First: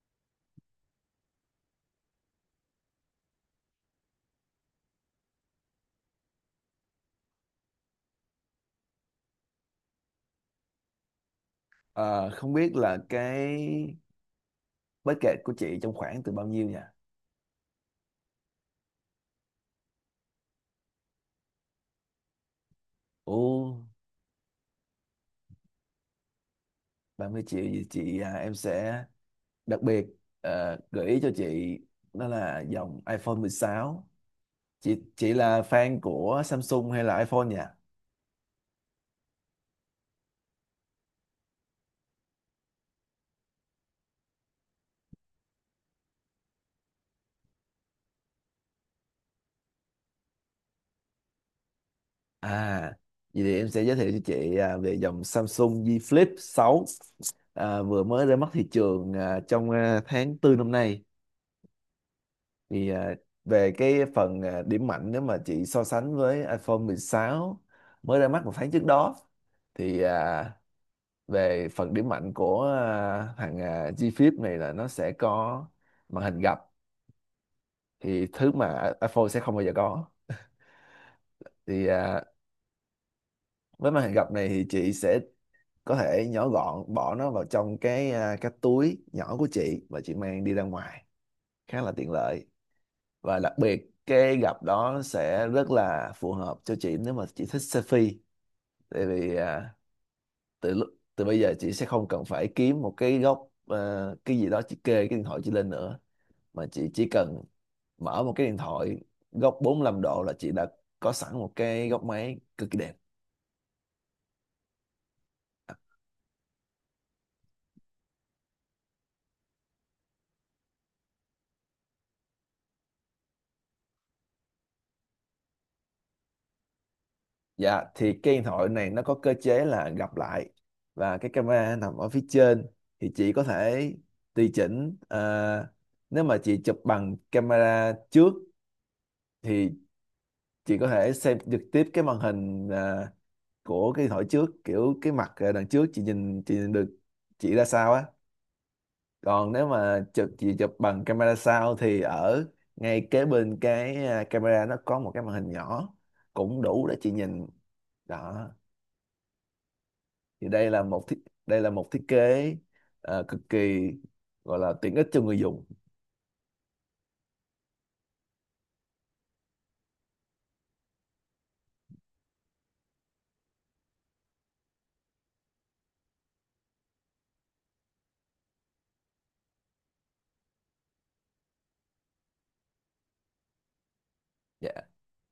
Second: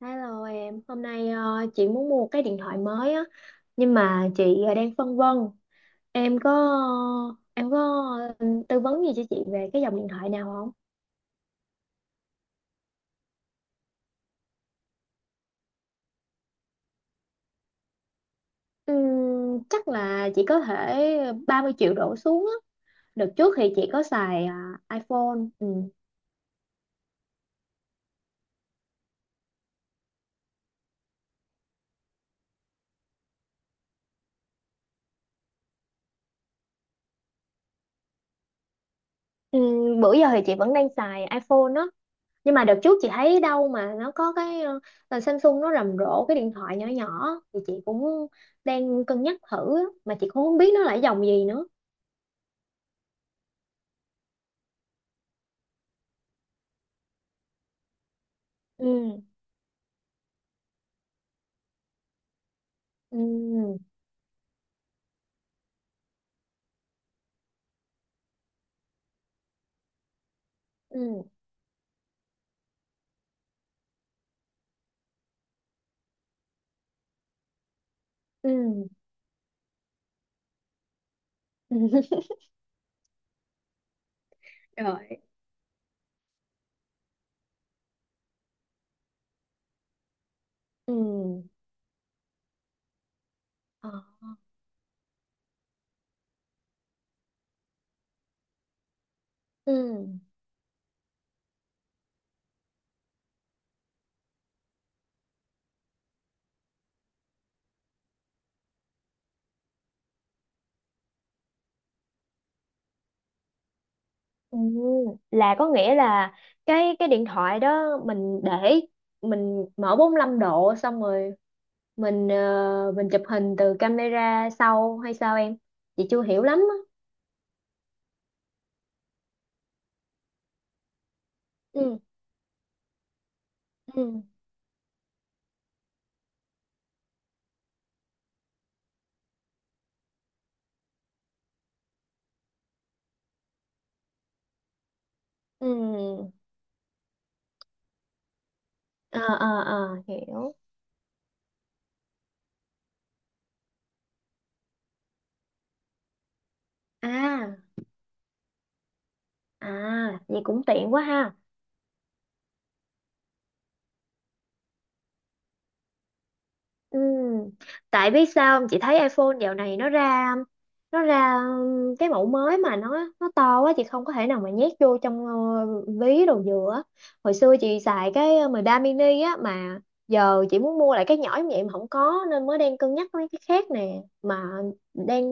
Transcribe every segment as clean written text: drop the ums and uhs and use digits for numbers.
Hello em, hôm nay chị muốn mua cái điện thoại mới á, nhưng mà chị đang phân vân. Em có em có tư vấn gì cho chị về cái dòng điện thoại nào không? Ờ, không biết là cái budget của chị trong khoảng từ bao nhiêu nhỉ? Chắc là chị có thể 30 triệu đổ xuống á. Đợt Ồ, trước thì chị có xài iPhone. Ừm. 30 triệu thì em sẽ đặc biệt gợi ý cho chị đó là dòng iPhone 16. Chị là fan của Samsung hay là iPhone nhỉ? Bữa giờ thì chị vẫn đang xài iPhone á, nhưng mà đợt trước chị thấy đâu mà nó có cái là Samsung nó rầm rộ cái điện thoại nhỏ nhỏ thì chị cũng đang cân nhắc thử á, mà chị cũng không biết nó là cái dòng gì nữa. À, Vậy thì em sẽ giới thiệu cho chị về dòng Samsung Z Flip 6, vừa mới ra mắt thị Ừ. trường trong tháng tư năm nay. Thì về Ừ. cái phần, điểm mạnh nếu mà chị so sánh với iPhone 16 mới ra mắt một tháng trước đó, thì Ừ. về phần điểm mạnh của thằng G Flip này là nó sẽ có màn hình gập, thì thứ Ừ. mà iPhone sẽ không bao giờ có. Thì với màn hình gập này thì chị Rồi. sẽ có thể nhỏ gọn bỏ nó vào trong cái, cái túi nhỏ của chị và chị mang đi ra Ừ. ngoài khá là tiện lợi. Và đặc biệt Ờ. cái gặp đó sẽ rất là phù hợp cho chị nếu mà chị thích selfie, tại vì Ừ. Từ lúc từ bây giờ chị sẽ không cần phải kiếm một cái góc, cái gì đó chị kê cái điện thoại chị lên nữa, mà chị chỉ cần mở một cái điện thoại góc 45 độ là chị đã có sẵn một cái góc máy cực kỳ đẹp. Ừ. Là có nghĩa là cái điện thoại đó mình để mình mở 45 độ xong rồi mình chụp hình từ camera sau hay sao em, chị chưa hiểu lắm á. Dạ, thì cái điện thoại này nó có cơ chế là gặp lại và cái camera nằm Ừ. ở phía trên. Thì chị có thể Ừ. tùy chỉnh, nếu mà chị chụp bằng camera trước thì chị có thể xem trực tiếp cái màn hình của cái điện thoại trước, kiểu cái mặt Ừ. đằng trước chị nhìn được chị ra sao á. Ờ, Còn ờ, nếu ờ, mà hiểu. chị chụp bằng camera sau thì ở ngay kế bên cái, camera nó có một cái màn hình nhỏ cũng đủ để chị nhìn À, đó. à, vậy Thì cũng tiện quá ha. đây là một thiết kế cực kỳ, gọi là tiện ích cho người dùng. Ừ. Tại biết sao không? Chị thấy iPhone dạo này nó ra cái mẫu mới mà nó to quá chị không có thể nào mà nhét vô trong ví đồ dừa á. Hồi xưa chị xài cái 13 mini á, mà giờ chị muốn mua lại cái nhỏ như vậy mà không có, nên mới đang cân nhắc mấy cái khác nè, mà Dạ. đang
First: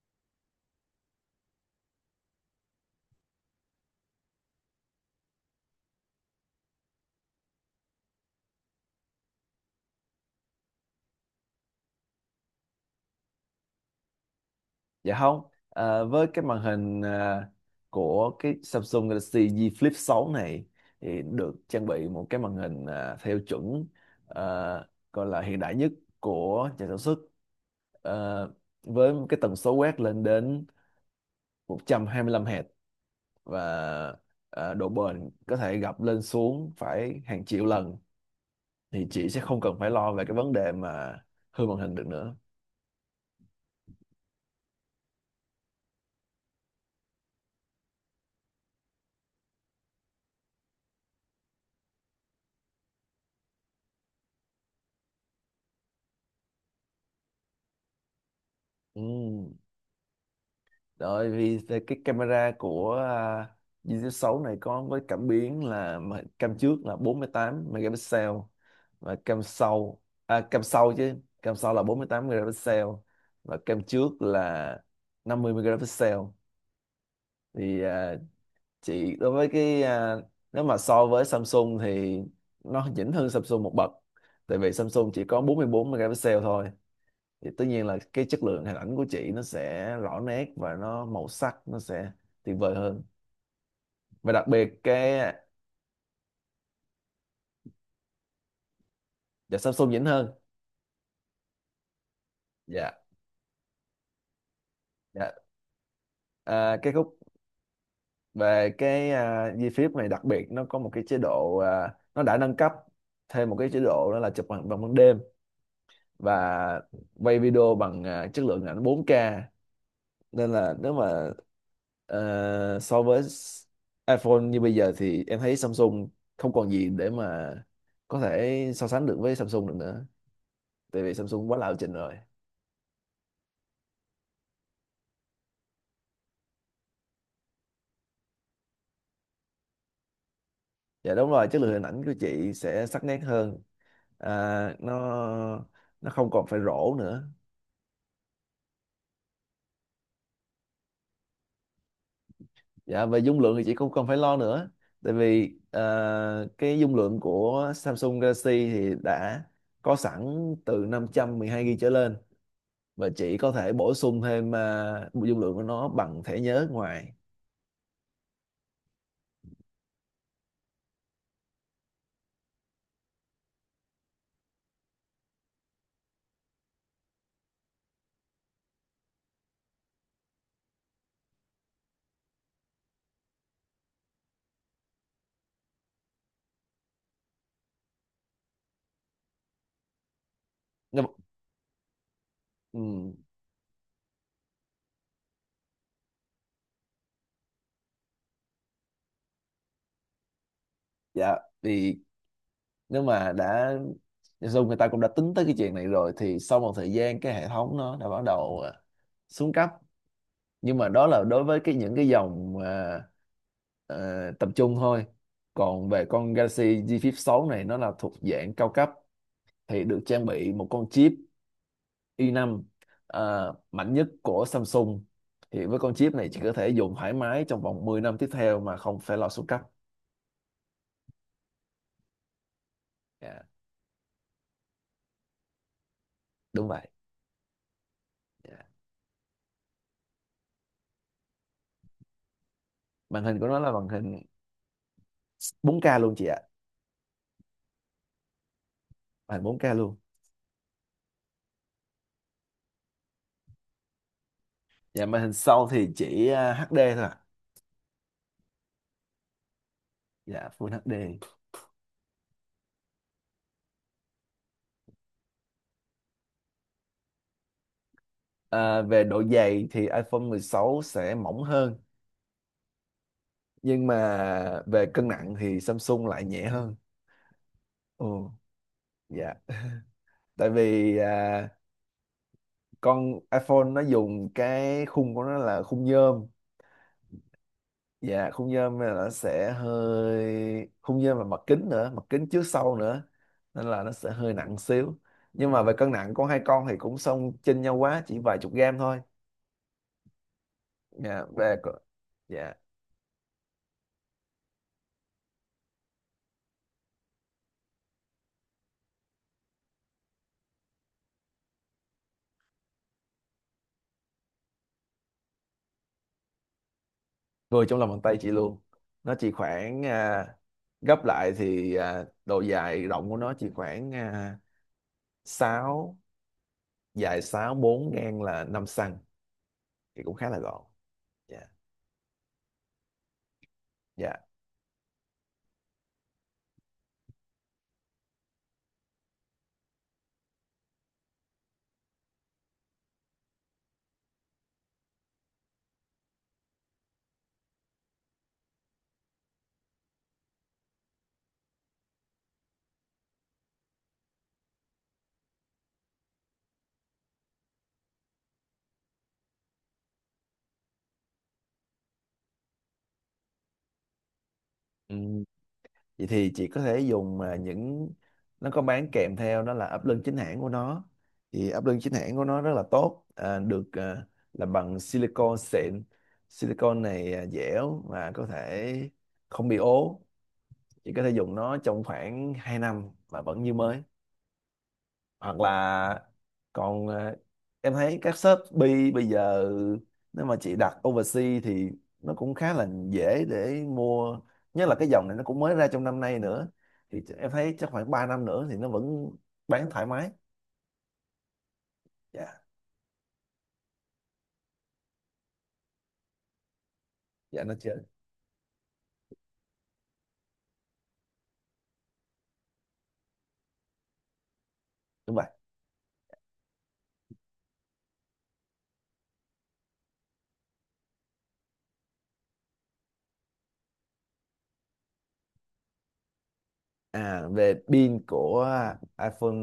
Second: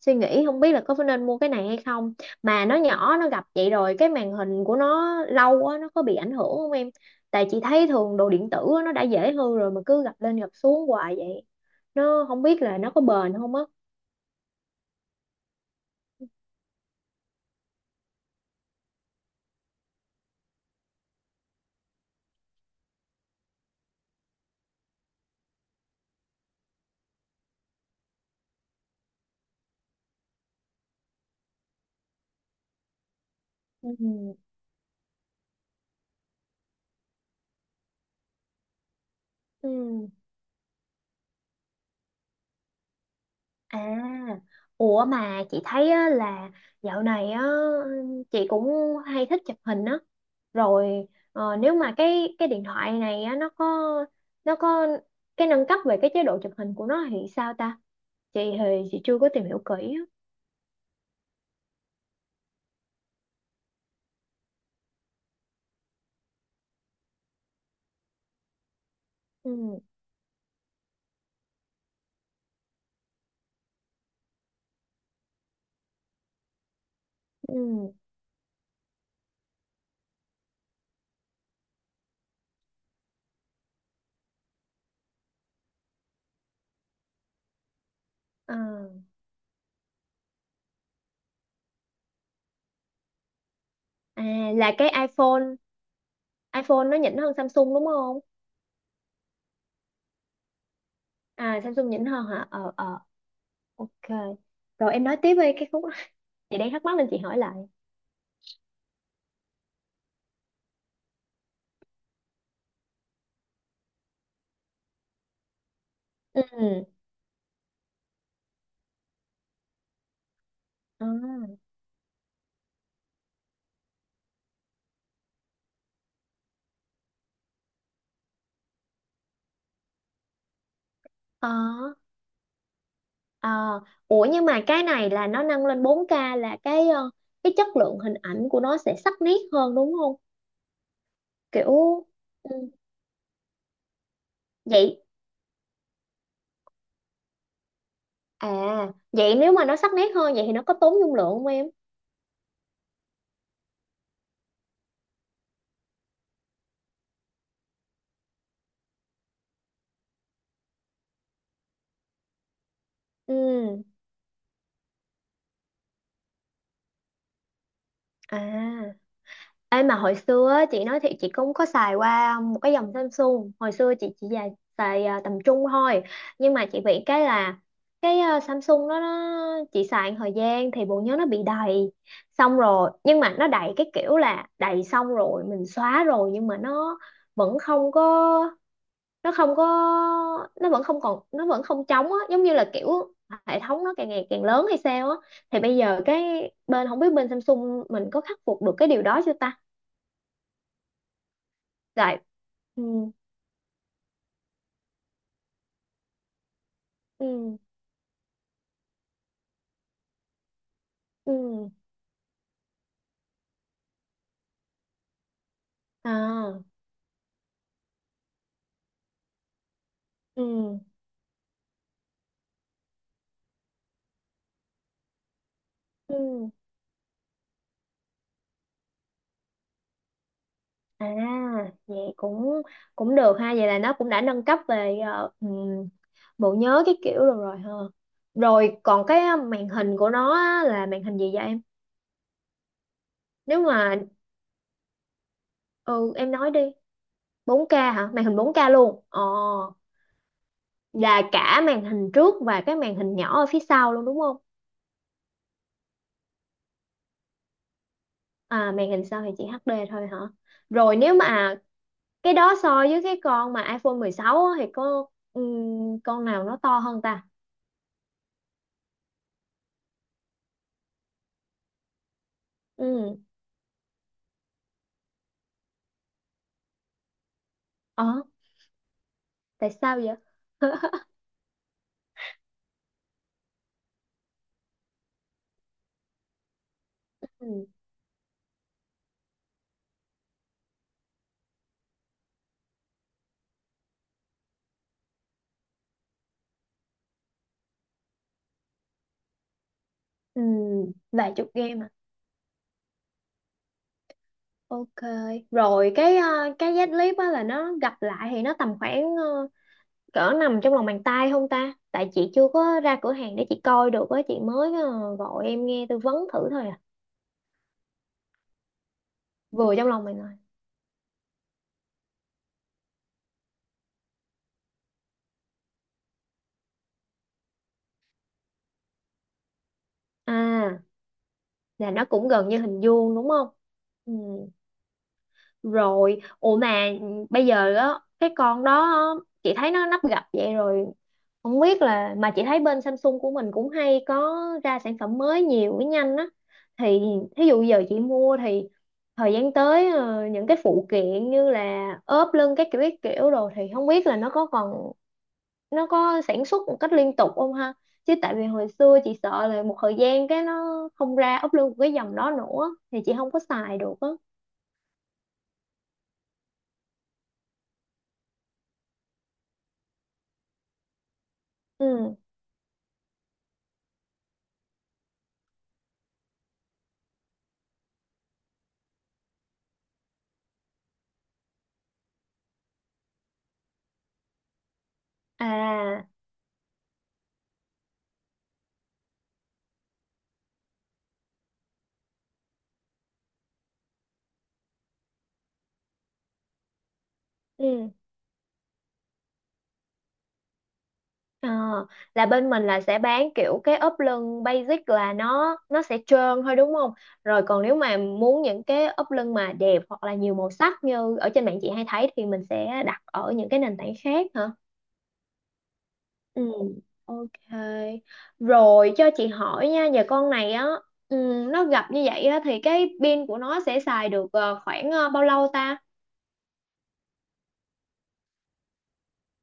suy nghĩ không biết là có nên mua cái này hay không, mà nó nhỏ nó gặp vậy rồi cái màn hình của nó lâu quá nó có bị ảnh hưởng không em, tại chị thấy thường đồ điện tử á, nó đã dễ hư rồi mà cứ gập lên gập xuống hoài vậy nó không biết là nó có bền không á. Dạ không. Với cái màn hình, của cái Samsung Galaxy Z Flip 6 này thì được trang bị một cái màn hình, theo chuẩn, ờ, gọi là hiện đại nhất của nhà sản xuất. Ờ, với cái tần số quét lên đến 125 Hz và Ừ. Độ bền có thể gập lên xuống phải hàng triệu lần, thì chị sẽ không cần phải Ừ. lo về cái vấn đề mà hư màn hình được nữa. À, ủa mà chị thấy á, là dạo này á chị cũng hay thích chụp hình á rồi. Nếu mà cái điện thoại này á nó có cái nâng cấp về cái chế độ chụp hình của nó thì sao ta, chị thì chị chưa có tìm Ừ. hiểu kỹ á. Rồi, vì cái camera của Galaxy S6 này có với cảm biến cam trước là 48 megapixel và cam Ừ. sau, cam sau chứ, cam sau là 48 megapixel và cam trước là 50 megapixel. Thì Ừ. Chị, đối với cái, nếu mà so với Samsung thì nó nhỉnh hơn Samsung một bậc, tại vì Samsung chỉ có 44 megapixel thôi. Thì tất nhiên là cái chất lượng hình à, ảnh của chị nó sẽ rõ nét và nó màu sắc nó sẽ tuyệt vời hơn. Và đặc À, biệt là cái cái iPhone iPhone nó nhỉnh hơn Samsung đúng không? Dạ, Samsung nhỉnh hơn. À, Samsung nhỉnh hơn hả? Ờ, Dạ. ờ, ok. Rồi em nói Dạ, tiếp đi cái khúc đó, chị đang thắc cái mắc nên chị khúc hỏi lại. về cái, di phím này đặc biệt nó có một cái chế độ, nó đã nâng cấp thêm một cái chế độ đó là chụp bằng bằng ban đêm, Ừ. và quay video bằng chất lượng ảnh 4K. Nên là nếu à, mà so với iPhone như bây giờ thì em thấy Samsung không còn gì để mà có thể so sánh được với Samsung được nữa, tại vì Samsung ờ, quá là lập trình rồi. ờ. Ủa nhưng mà cái này là nó nâng lên 4K, là cái chất lượng hình ảnh của nó sẽ sắc nét hơn đúng không, Dạ đúng rồi, chất lượng hình ảnh kiểu. của chị Ừ. sẽ sắc nét hơn. à, Vậy. nó nó không còn phải rổ nữa. À, vậy nếu mà nó sắc nét hơn vậy thì nó có tốn dung lượng không em? Dạ, về dung lượng thì chị cũng không phải lo nữa, tại vì cái dung lượng của Samsung Galaxy thì đã có sẵn từ 512 GB trở lên, và chỉ có thể Ừ. bổ sung thêm dung lượng của nó bằng thẻ nhớ ngoài. À. Ê mà hồi xưa á, chị nói thiệt chị cũng có xài qua một cái dòng Samsung. Hồi xưa chị chỉ xài, tầm trung thôi. Nhưng mà chị bị cái là Samsung đó nó chị xài một thời gian thì bộ nhớ nó bị đầy. Xong rồi nhưng mà nó đầy cái kiểu là đầy xong rồi mình xóa rồi nhưng mà nó vẫn không có, nó không có, nó vẫn không Nếu- còn, nó vẫn không trống á, giống như là ừm, kiểu hệ thống nó càng ngày càng lớn hay sao á. Thì bây giờ cái bên, không biết bên Samsung mình có khắc phục được cái điều đó chưa ta? dạ, vì Dạ. Ừ. nếu mà đã dùng, người ta cũng đã tính tới cái chuyện này rồi, thì sau một thời gian cái hệ Ừ. thống nó đã bắt đầu xuống cấp, nhưng mà đó là đối với Ừ. cái những cái dòng, ờ, tập trung thôi. Còn về con À. Galaxy G Flip 6 này nó là thuộc dạng cao cấp, thì được trang bị một Ừ. con chip i5, mạnh nhất của Samsung. Thì với con chip này chị Ừ. có thể dùng thoải mái trong vòng 10 năm tiếp theo mà không phải lo xuống cấp. À, vậy cũng cũng được Dạ ha, vậy là nó cũng đã nâng cấp về bộ đúng nhớ vậy. cái kiểu rồi rồi ha. Dạ, Rồi còn cái màn hình của nó á, là màn hình gì vậy em? màn hình của nó Nếu là màn mà hình 4K Ừ, luôn, chị em ạ. nói đi, 4K hả? Màn hình 4K luôn. Ồ, Màn hình 4K luôn. là cả màn hình trước và cái màn hình nhỏ ở phía sau luôn đúng không? Dạ, màn hình sau thì chỉ HD thôi ạ. À, màn hình sau thì chỉ HD thôi hả? Dạ, Full Rồi nếu HD. mà cái đó so với cái con mà iPhone 16 á, thì có con nào nó to hơn ta? Về độ dày thì iPhone 16 sẽ mỏng hơn, Ừ. nhưng mà về cân nặng thì Samsung lại nhẹ hơn. Ờ, Ồ. Dạ. tại sao vậy? Tại vì con iPhone nó dùng cái khung của nó là khung nhôm. Ừ. Dạ, khung nhôm là nó sẽ hơi khung nhôm và mặt kính nữa, mặt kính trước sau nữa, nên là nó sẽ hơi nặng xíu. Nhưng mà về cân nặng con, hai con thì cũng không chênh nhau quá, chỉ vài chục gram thôi. Ừ. Dạ, Vài chục về game à? Dạ, Ok. Rồi cái dắt clip á là nó gặp lại thì nó tầm khoảng cỡ nằm trong lòng bàn tay không ta, tại chị chưa có ra cửa hàng để chị coi được á, chị mới gọi em nghe tư vấn thử thôi à. vừa trong lòng bàn tay chị luôn. Nó chỉ Vừa khoảng, trong lòng bàn tay. gấp lại thì độ dài rộng của nó chỉ khoảng 6, dài 6 bốn, ngang là 5 xăng, thì cũng khá là gọn. À, Dạ. là nó cũng gần như hình vuông đúng không? Dạ, Ừ. Rồi ủa mà bây giờ á, cái con đó á, chị thấy nó nắp gập vậy rồi, không biết là, mà chị thấy bên Samsung của mình cũng hay có ra sản phẩm mới nhiều với nhanh á, thì thí dụ giờ chị mua, thì thời gian tới những cái phụ kiện như là ốp lưng các kiểu đồ thì không biết là nó có sản xuất một cách liên tục không ha, chứ tại vì hồi xưa chị sợ là một thời gian cái nó không ra ốp lưng của cái dòng đó nữa thì chị không có xài được á. vậy thì chị có thể dùng, mà những nó có bán kèm theo đó là ấp lưng chính hãng của nó. Thì ấp lưng chính Ừ. hãng của nó rất là tốt, được làm bằng silicon xịn. Silicon này dẻo và có thể không bị ố. Chị có thể dùng nó trong khoảng 2 năm mà vẫn như mới. Hoặc là, À. còn em thấy các Shopee bây giờ, nếu mà chị đặt overseas thì nó cũng khá là dễ để mua, nhất là cái dòng này nó cũng mới ra trong năm nay nữa. Thì em thấy chắc khoảng Ừ. 3 năm nữa thì nó vẫn bán thoải mái. Ờ, là Dạ. bên mình là sẽ bán kiểu cái ốp lưng basic là nó sẽ trơn thôi đúng không? Rồi Dạ, nó còn chưa. nếu mà muốn những cái ốp lưng mà đẹp hoặc là nhiều màu sắc như ở trên mạng chị hay thấy thì mình sẽ đặt ở những cái nền tảng khác hả? Đúng vậy. Ừ, ok. Rồi cho chị hỏi nha, giờ con này á, ừ, nó gập như vậy á thì cái pin của nó sẽ xài được khoảng bao lâu ta? À, về pin của iPhone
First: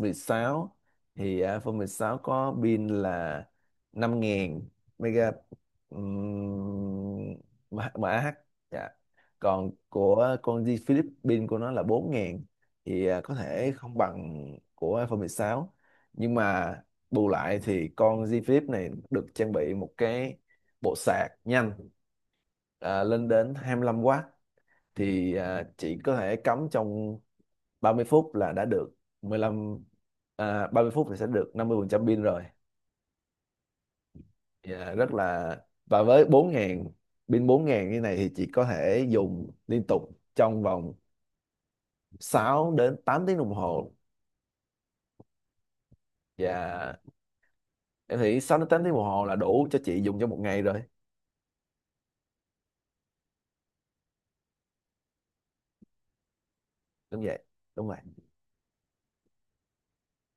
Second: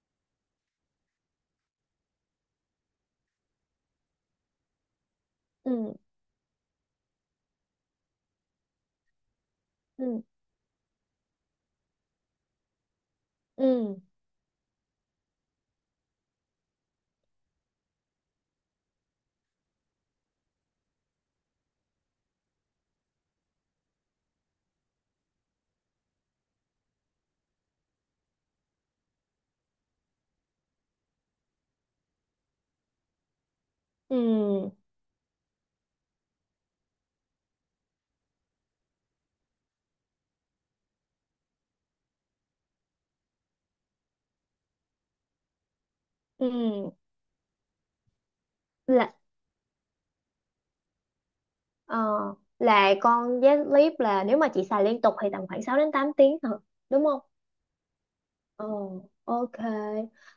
16, thì iPhone 16 có pin là 5000 mega, Ừ, um, mAh. Dạ. Còn ừ, của con G Flip, pin của nó là 4000, thì có thể ừ, không bằng của iPhone 16, nhưng mà bù lại thì con G Flip này được trang bị một cái bộ sạc nhanh, lên đến 25W. Thì chỉ có thể cắm trong 30 phút là đã được 15 30 phút thì sẽ được 50% pin rồi. ừ, Dạ, rất là và với 4000, pin 4000 như này thì chị có thể dùng liên tục trong vòng 6 đến 8 tiếng đồng hồ, và ừ. em nghĩ 6 đến 8 tiếng Ừ. đồng hồ là đủ cho chị dùng trong một ngày rồi. Ờ, là con giá clip là nếu mà chị xài liên tục thì tầm khoảng 6 đến 8 tiếng thôi, đúng không? Đúng vậy. Đúng rồi. Ờ, ok.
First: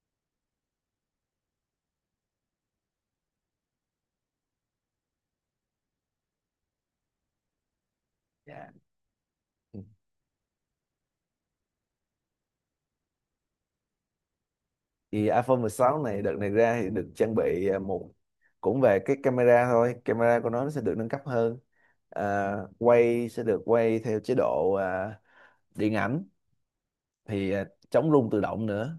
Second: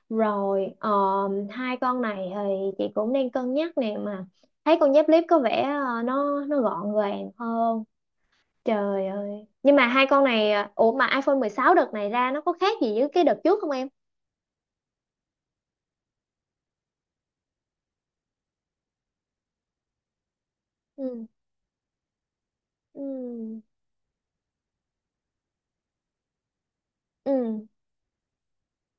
Rồi, hai con này thì chị cũng đang cân nhắc nè, mà thấy con dép clip có vẻ nó gọn gàng hơn. Dạ. Trời ơi. Nhưng Ừ. mà hai con này ủa mà iPhone 16 đợt này ra nó có khác gì với cái đợt trước không em? Thì iPhone 16 này đợt này ra thì được trang bị, à, một cũng về cái camera thôi, camera của nó sẽ được nâng cấp Ừ. hơn, à, quay sẽ được Ừ. quay theo chế độ, điện ảnh, thì Ừ. chống rung tự động nữa.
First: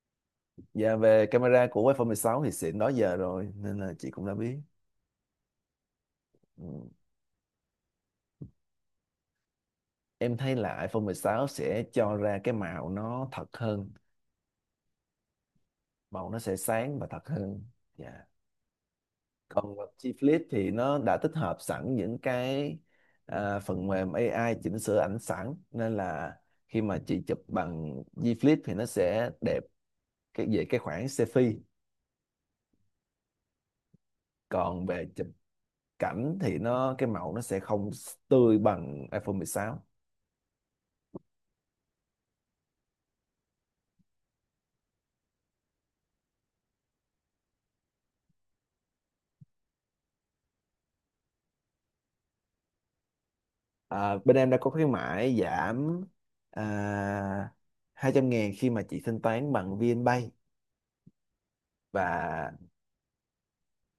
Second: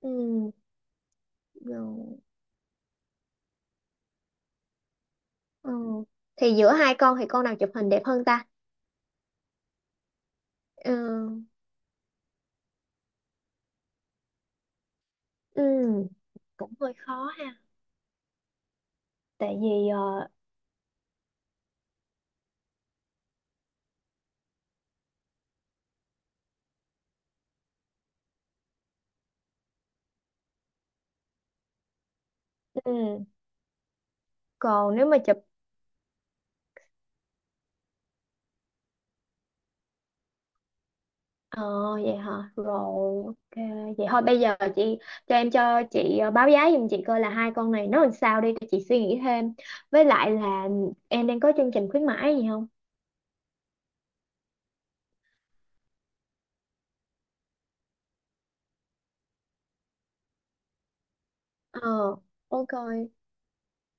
Ừ. Và về camera của iPhone Ừ. 16 thì xịn đó giờ rồi, nên là chị cũng đã biết. Ừ. Thì giữa Ừ. hai con thì con nào chụp hình đẹp hơn ta? Em thấy là iPhone Ừ. 16 sẽ cho ra cái màu nó thật hơn. Ừ. Màu nó sẽ Cũng hơi sáng và thật khó ha, hơn. Dạ. tại Còn vì G ờ, Flip thì nó đã tích hợp sẵn những cái, phần mềm AI chỉnh sửa ảnh sẵn, nên là khi mà chị chụp bằng G Flip thì nó sẽ đẹp cái về cái khoảng selfie. ừ, Còn còn về nếu mà chụp chụp. cảnh thì nó, cái màu nó sẽ không tươi bằng iPhone 16. ờ, Vậy hả, rồi ok. Vậy thôi bây giờ chị cho chị báo giá giùm chị coi là hai con này nó làm sao đi để chị suy nghĩ thêm, với lại là em đang có chương trình khuyến mãi gì không? Bên em đã có khuyến mãi giảm, à, 200.000 khi mà chị thanh toán bằng VNPay. Ờ, Và ok.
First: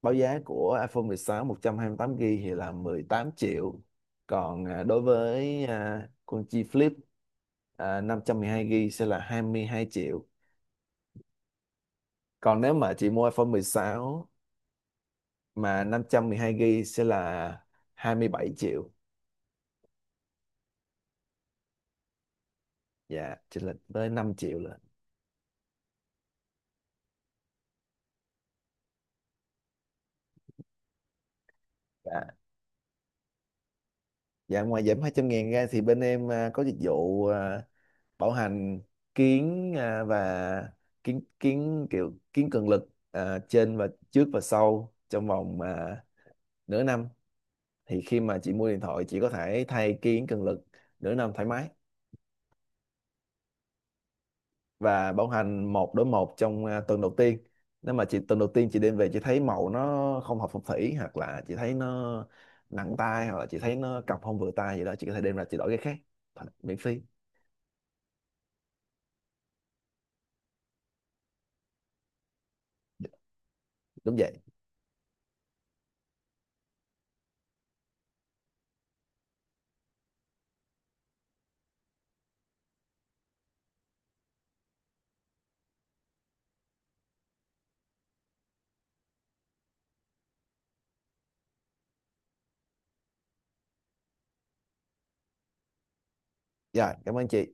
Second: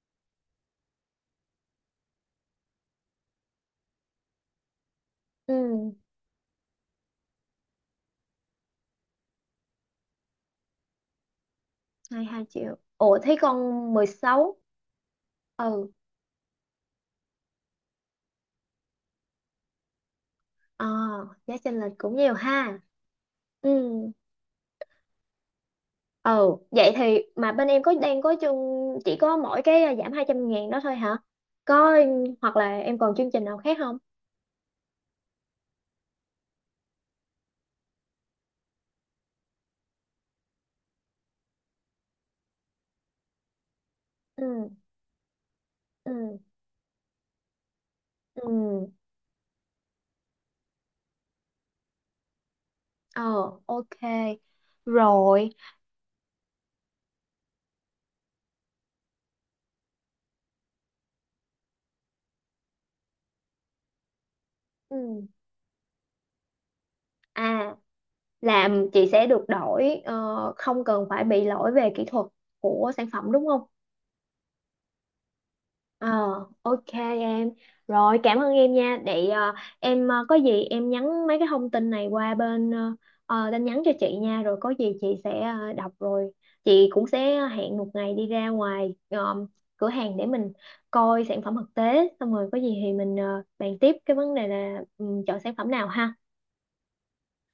báo giá của iPhone 16 128 GB thì là 18 triệu. Còn đối với Ừ, con chi Flip, 512 GB sẽ là 22 triệu. hai hai Còn nếu triệu mà chị ủa mua thấy iPhone con mười mười sáu sáu. mà Ừ. 512 GB sẽ là 27 triệu. Ờ, giá chênh lệch cũng nhiều ha. Dạ, chênh Ừ. lệch tới 5 triệu lận. Ừ. Vậy thì mà bên em đang có chương, chỉ có mỗi cái giảm 200.000 đó thôi hả? Có Dạ. hoặc là em còn chương trình nào khác không? Dạ, ngoài giảm 200.000 ra thì bên em có dịch vụ, bảo hành kiến à, và kiến cường lực trên và trước và Ừ. sau trong vòng Ừ. nửa năm. Thì khi mà chị mua điện Ừ. thoại chị có thể thay kiến cường lực nửa năm thoải mái. Ờ, ok. Và bảo Rồi. hành một đối một trong tuần đầu tiên. Nếu mà chị tuần đầu tiên chị đem về chị thấy màu nó không hợp phong thủy, hoặc là chị thấy nó nặng tay, hoặc là chị thấy nó cọc không vừa tay gì đó, chị có thể Ừ. đem ra chị đổi cái khác miễn phí. À, làm chị sẽ được đổi, không cần phải bị lỗi về kỹ thuật của sản phẩm đúng không? Đúng vậy. Ờ, ok em. Rồi, cảm ơn em nha. Để em có gì em nhắn mấy cái thông tin này qua bên tin nhắn cho chị nha. Rồi có gì chị sẽ đọc rồi. Chị cũng sẽ hẹn một ngày đi ra ngoài cửa hàng để mình coi sản phẩm thực tế. Xong rồi có gì thì mình bàn tiếp cái vấn đề là chọn sản phẩm nào ha. Dạ, cảm ơn chị.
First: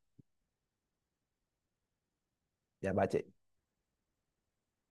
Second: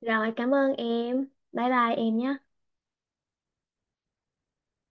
Rồi, cảm ơn em. Bye bye em nhé. Dạ, ba chị.